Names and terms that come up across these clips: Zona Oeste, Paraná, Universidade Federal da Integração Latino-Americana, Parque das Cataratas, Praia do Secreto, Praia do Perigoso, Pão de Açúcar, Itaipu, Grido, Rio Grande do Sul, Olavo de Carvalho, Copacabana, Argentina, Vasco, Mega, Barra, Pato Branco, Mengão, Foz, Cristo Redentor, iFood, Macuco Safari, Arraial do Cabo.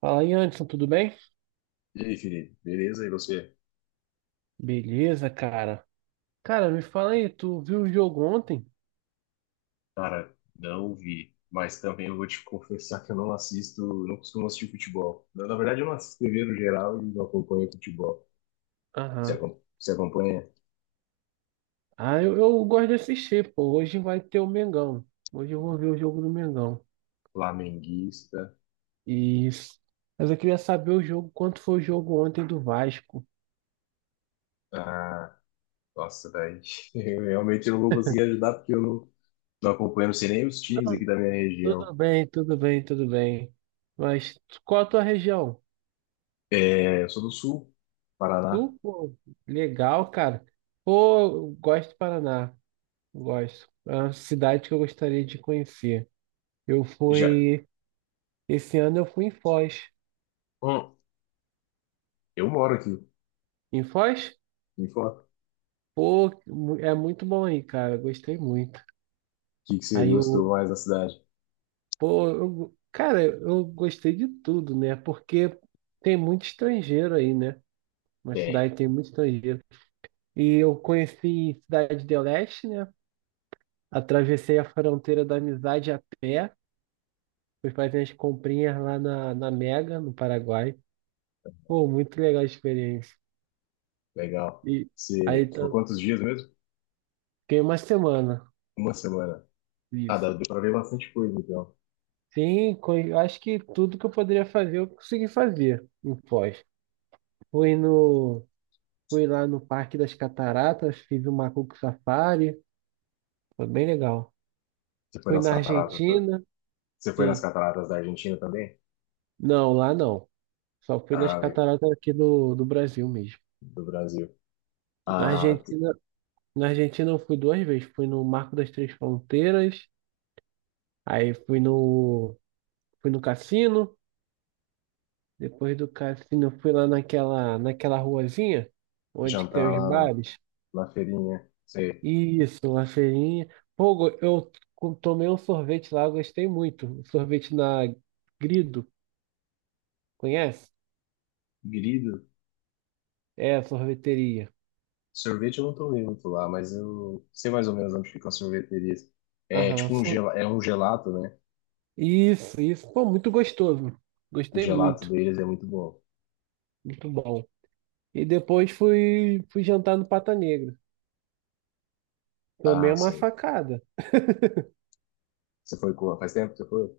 Fala aí, Anderson, tudo bem? E aí, Felipe, beleza? E você? Beleza, cara. Cara, me fala aí, tu viu o jogo ontem? Cara, não vi. Mas também eu vou te confessar que eu não assisto, não costumo assistir futebol. Na verdade, eu não assisto TV no geral e não acompanho futebol. Você, Aham. Você acompanha Ah, eu gosto de assistir, pô. Hoje vai ter o Mengão. Hoje eu vou ver o jogo do Mengão. flamenguista? Isso. Mas eu queria saber o jogo, quanto foi o jogo ontem do Vasco? Ah, nossa, daí eu realmente não vou conseguir ajudar porque eu não, não acompanho, não sei nem os times aqui Não, da minha tudo região. bem, tudo bem, tudo bem. Mas qual a tua região? É, eu sou do Sul, Paraná. Tu, pô, legal, cara. Pô, eu gosto do Paraná. Gosto. É uma cidade que eu gostaria de conhecer. Eu Já, fui Esse ano eu fui em Foz. hum, eu moro aqui. Em Foz? Me fala, o Pô, é muito bom aí, cara. Gostei muito. que você Aí gostou eu, mais da cidade? pô, cara, eu gostei de tudo, né? Porque tem muito estrangeiro aí, né? Uma Tem, cidade tem muito estrangeiro. E eu conheci Cidade do Leste, né? Atravessei a fronteira da amizade a pé. Fui fazer as comprinhas lá na Mega, no Paraguai. Pô, muito legal a experiência. legal. E aí Você ficou tá- quantos dias mesmo? Fiquei uma semana. Uma semana. Ah, dá Isso. deu pra ver bastante coisa, então. Sim, eu acho que tudo que eu poderia fazer, eu consegui fazer em Foz. Fui no, fui lá no Parque das Cataratas, fiz o Macuco Safari, foi bem legal. Você foi Fui nas na cataratas, foi? Argentina, Você foi nas sim. cataratas da Argentina também? Não, lá não. Só fui nas Ah, cataratas aqui do Brasil mesmo. do Brasil. Na Ah, t- Argentina, na Argentina eu fui duas vezes. Fui no Marco das Três Fronteiras, aí fui no cassino. Depois do cassino, eu fui lá naquela ruazinha onde que Jantar tem os lá bares. na feirinha. Sei. Isso, uma feirinha. Pô, tomei um sorvete lá, eu gostei muito. Um sorvete na Grido, conhece? Grido. É, sorveteria. Sorvete eu não tomei muito lá, mas eu sei mais ou menos onde ficam as sorveterias. É Aham. tipo um, é um gelato, né? Isso, isso. Pô, muito gostoso. O Gostei gelato muito. deles é muito bom. Muito bom. E fui jantar no Pata Negra. Tomei Ah, uma sim. facada. Você foi com... Faz tempo que você foi?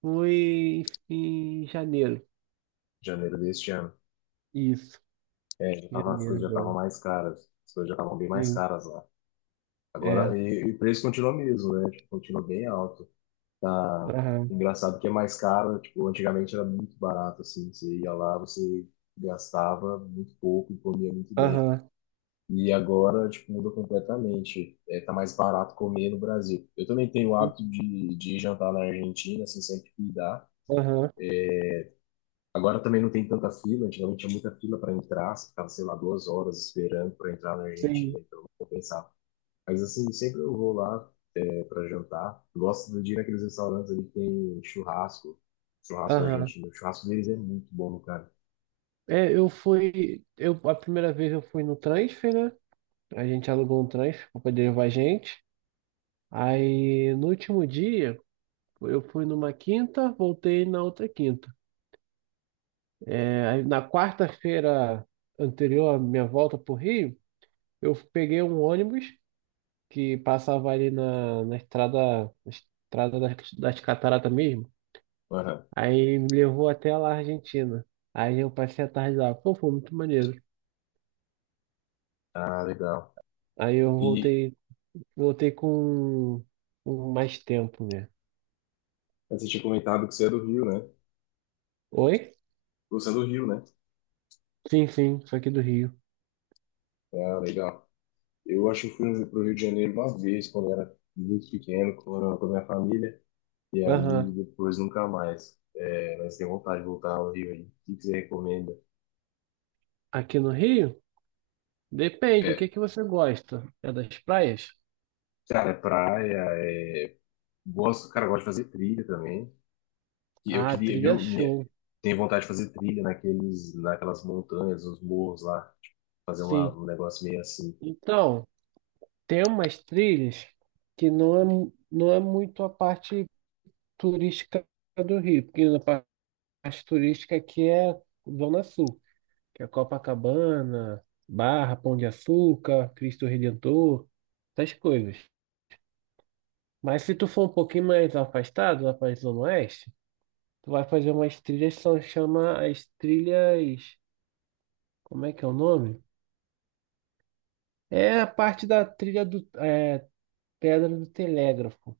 Fui em janeiro. Janeiro deste ano. Isso, É, já tava, as janeiro coisas já estavam agora. mais caras. As coisas já estavam bem mais Sim, caras lá. Agora, é. e o preço continua mesmo, né? Tipo, continua bem alto. Tá Aham, engraçado que é mais caro, né? Tipo, antigamente era muito barato, assim, você ia lá, você gastava muito pouco e comia muito bem. aham, E agora, tipo, muda completamente. É, tá mais barato comer no Brasil. Eu também tenho o sim, hábito de ir jantar na Argentina, assim, sempre que dá. aham, Agora também não tem tanta fila, antigamente tinha muita fila para entrar, você ficava, sei lá, duas horas esperando para entrar na sim, Argentina, então não compensava. Mas assim, sempre eu vou lá, para jantar. Gosto do dia naqueles restaurantes ali que tem churrasco, churrasco aham. argentino. O churrasco deles é muito bom, cara. É, eu fui. Eu, a primeira vez eu fui no transfer, né? A gente alugou um transfer para poder levar a gente. Aí no último dia, eu fui numa quinta, voltei na outra quinta. É, aí, na quarta-feira anterior à minha volta para o Rio, eu peguei um ônibus que passava ali na estrada, na estrada das cataratas mesmo. Aham. Aí me levou até lá, Argentina. Aí eu passei a tarde lá. Pô, foi muito maneiro. Ah, legal. Aí eu E voltei Voltei com mais tempo, né? você tinha comentado que você é do Rio, né? Oi? Você é do Rio, né? Sim, sim, sou aqui do Rio. Ah, legal. Eu acho que fui pro Rio de Janeiro uma vez, quando era muito pequeno, quando eu era com a minha família. E aí, Aham. depois nunca mais. É, mas tem vontade de voltar ao Rio aí. O que que você recomenda? Aqui no Rio? Depende, o que É, que você gosta? É das praias? cara, é praia, é... Gosto, cara, eu gosto de fazer trilha também. E eu Ah, queria, trilha show. tenho vontade de fazer trilha naquelas montanhas, os morros lá, tipo, fazer Sim. um negócio meio assim. Então, tem umas trilhas que não é, não é muito a parte turística do Rio, porque a parte turística aqui é Zona Sul, que é Copacabana, Barra, Pão de Açúcar, Cristo Redentor, essas coisas. Mas se tu for um pouquinho mais afastado, lá para a Zona Oeste, tu vai fazer umas trilhas que são chama as trilhas. Como é que é o nome? É a parte da trilha do é, Pedra do Telégrafo.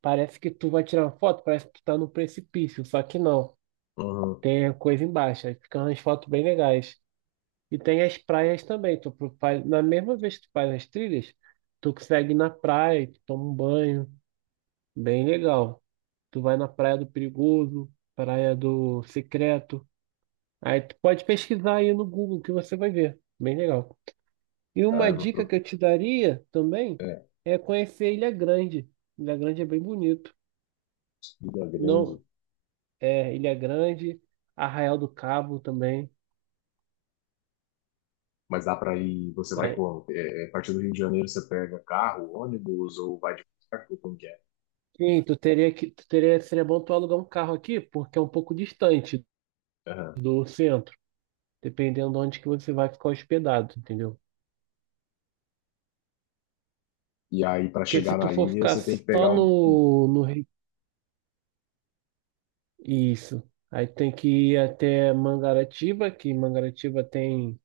Parece que tu vai tirar uma foto, parece que tu tá no precipício, só que não. Uhum. Tem a coisa embaixo, aí ficam umas fotos bem legais. E tem as praias também. Faz, na mesma vez que tu faz as trilhas, tu consegue ir na praia, tu toma um banho, bem legal. Tu vai na Praia do Perigoso, Praia do Secreto. Aí tu pode pesquisar aí no Google que você vai ver. Bem legal. E Ah, uma eu vou dica que pro- eu te daria também É, é conhecer Ilha Grande. Ilha Grande é bem bonito. trilha Não, grande, é Ilha Grande, Arraial do Cabo também. mas dá pra ir, você vai É, como? É, é, a partir do Rio de Janeiro você pega carro, ônibus ou vai de barco, como que é? sim, tu teria, seria bom tu alugar um carro aqui, porque é um pouco distante Aham. do centro, dependendo de onde que você vai ficar hospedado, entendeu? E aí pra Porque se chegar tu na for ilha ficar você tem que só pegar um, no isso. Aí tem que ir até Mangaratiba, que Mangaratiba tem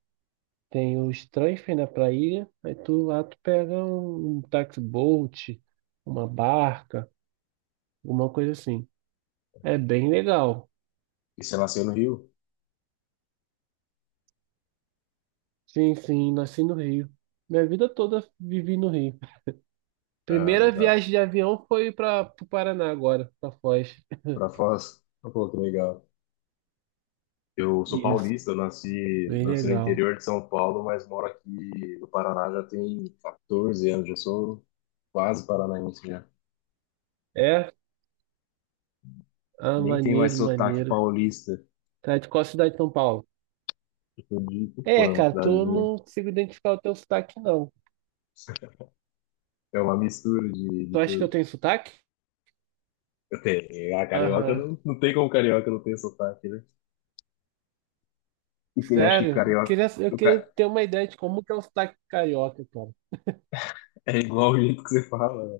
tem os transfer, né, pra ilha. Aí tu lá tu pega um, um táxi boat, uma barca, alguma coisa assim. É bem legal. e você nasceu no Rio? Sim, sim, nasci no Rio. Minha vida toda vivi no Rio. Ah, Primeira legal. viagem de avião foi para o Paraná agora, para Foz. Pra Foz? Pô, que legal. Eu sou Isso, paulista, eu nasci, bem nasci no legal. interior de São Paulo, mas moro aqui no Paraná já tem 14 anos, já sou quase paranaense já. É? Ah, Nem tem mais maneiro, sotaque maneiro. paulista, Tá de qual cidade de São Paulo? eu digo, pô, É, é uma cara, tu cidadezinha. não consigo identificar o teu sotaque, não. É uma mistura de Tu acha que eu tudo. tenho sotaque? Eu tenho, a carioca Aham. Não tem como carioca não ter sotaque, né? E quem acha que Sério? Carioca Eu o queria ca- ter uma ideia de como que é o sotaque carioca, cara. é igual o jeito que você fala, né?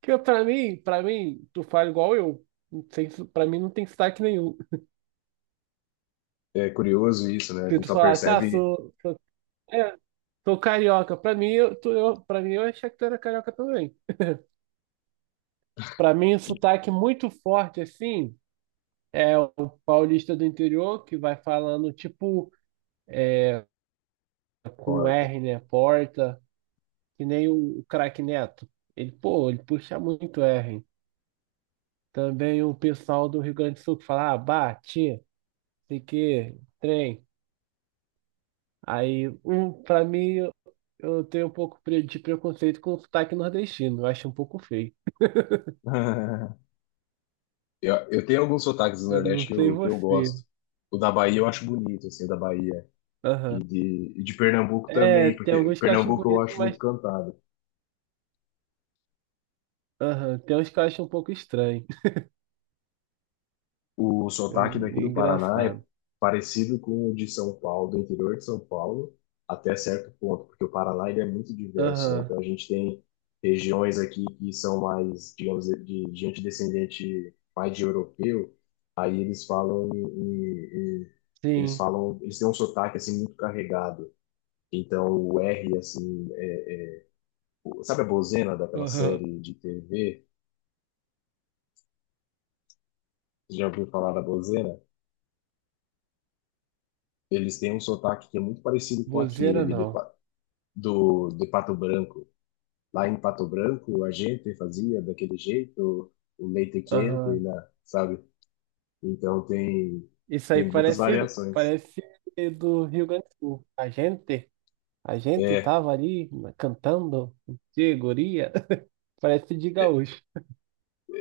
Pra mim, tu fala igual eu. Não tem, pra mim não tem sotaque nenhum. É curioso isso, né? A Se gente tu só falasse, ah, percebe sou, sou, é, sou carioca, pra mim eu achei que tu era carioca também. Pra mim, o sotaque muito forte, assim, é o paulista do interior que vai falando, tipo, com porta. R, né? Porta. Que nem o craque Neto. Ele, pô, ele puxa muito R. Também o pessoal do Rio Grande do Sul que fala, ah, bate, sei que, trem. Aí, um, pra mim, eu tenho um pouco de preconceito com o sotaque nordestino. Eu acho um pouco feio. Eu tenho alguns sotaques do Eu não Nordeste sei que eu você. gosto. O da Bahia eu acho bonito, assim, o da Bahia. E Aham. de, e de Pernambuco É, também, tem porque alguns que eu acho Pernambuco eu bonito, acho mas muito cantado. aham, tem uns que eu acho um pouco estranho. O sotaque daqui do Paraná é Engraçado. parecido com o de São Paulo, do interior de São Paulo, até certo ponto, porque o Paraná ele é muito diverso, né? Aham, Então a gente tem regiões aqui que são mais, digamos, de gente descendente mais de europeu, aí eles falam eles sim. falam, eles têm um sotaque assim muito carregado. Então, o R, assim, é sabe a Bozena daquela Aham. série de TV? Você já ouviu falar da Bozena? Eles têm um sotaque que é muito parecido com aquele Bozeira ali de, não. De Pato Branco. Lá em Pato Branco, a gente fazia daquele jeito, o leite quente, Aham. né? Sabe? Então, tem, Isso aí tem muitas parece, variações. parece do Rio Grande do Sul. A gente É, tava ali cantando de guria. Parece de é, gaúcho.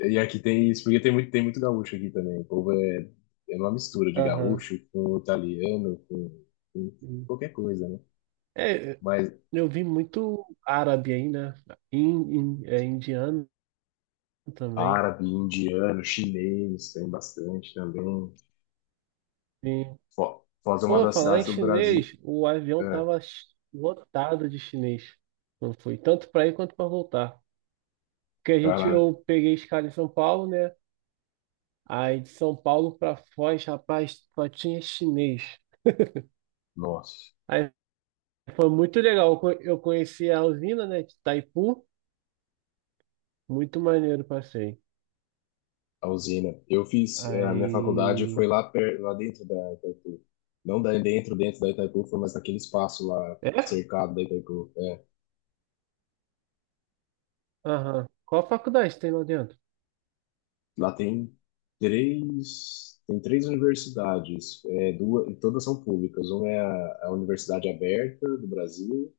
e aqui tem isso, porque tem muito gaúcho aqui também. O povo é, é uma mistura de Aham. gaúcho com italiano, com qualquer coisa, né? É, Mas eu vi muito árabe aí, né? É, indiano também. árabe, indiano, chinês, tem bastante também. Sim. Foz é uma Pô, das falar cidades em do Brasil. chinês, o avião É, tava lotado de chinês. Não foi tanto para ir quanto para voltar. Porque a gente, caraca, eu peguei escala em São Paulo, né? Aí de São Paulo para Foz, rapaz, só tinha chinês. nossa, Aí foi muito legal. Eu conheci a usina, né, de Itaipu. Muito maneiro, passei. a usina. Eu fiz, é, a minha faculdade Aí. foi lá, per, lá dentro da Itaipu. Não da, dentro, dentro da Itaipu, foi mas naquele espaço lá, É? cercado da Itaipu. É, Aham. Qual faculdade tem lá dentro? lá tem tem três universidades, é, duas, e todas são públicas. Uma é a Universidade Aberta do Brasil,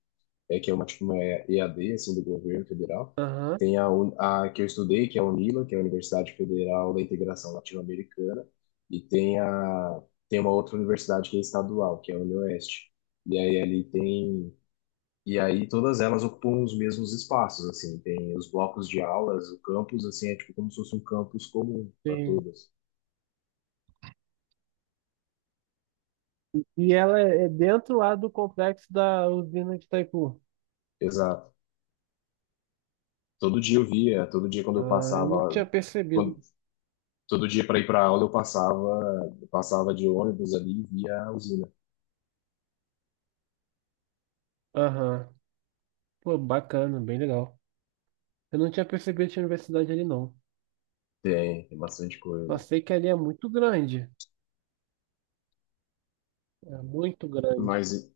é, que é uma, tipo, uma EAD, assim, do governo federal. Aham, Tem a, a que eu estudei, que é a UNILA, que é a Universidade Federal da Integração Latino-Americana, e tem a, tem uma outra universidade que é estadual, que é a UniOeste. E aí ali tem, e aí todas elas ocupam os mesmos espaços, assim, tem os blocos de aulas, o campus, assim, é tipo como se fosse um campus comum para sim. todas. E ela é é dentro lá do complexo da usina de Itaipu. Exato. Todo dia eu via, todo dia quando eu Ah, eu não tinha passava, percebido. quando, todo dia para ir para aula eu passava de ônibus ali e via a usina. Aham. Pô, bacana, bem legal. Eu não tinha percebido que tinha universidade ali, não. Tem, tem bastante Só coisa. sei que ali é muito grande. É muito grande. Mas,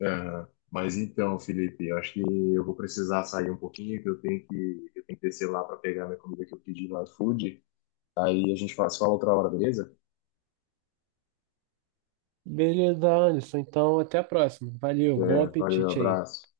aham, mas então, Felipe, eu acho que eu vou precisar sair um pouquinho, que eu tenho que, eu tenho que descer lá para pegar minha comida que eu pedi lá no iFood. Aí a gente se fala outra hora, beleza? Beleza, Alisson. Então, até a próxima. Valeu, bom É, valeu, apetite aí. abraço.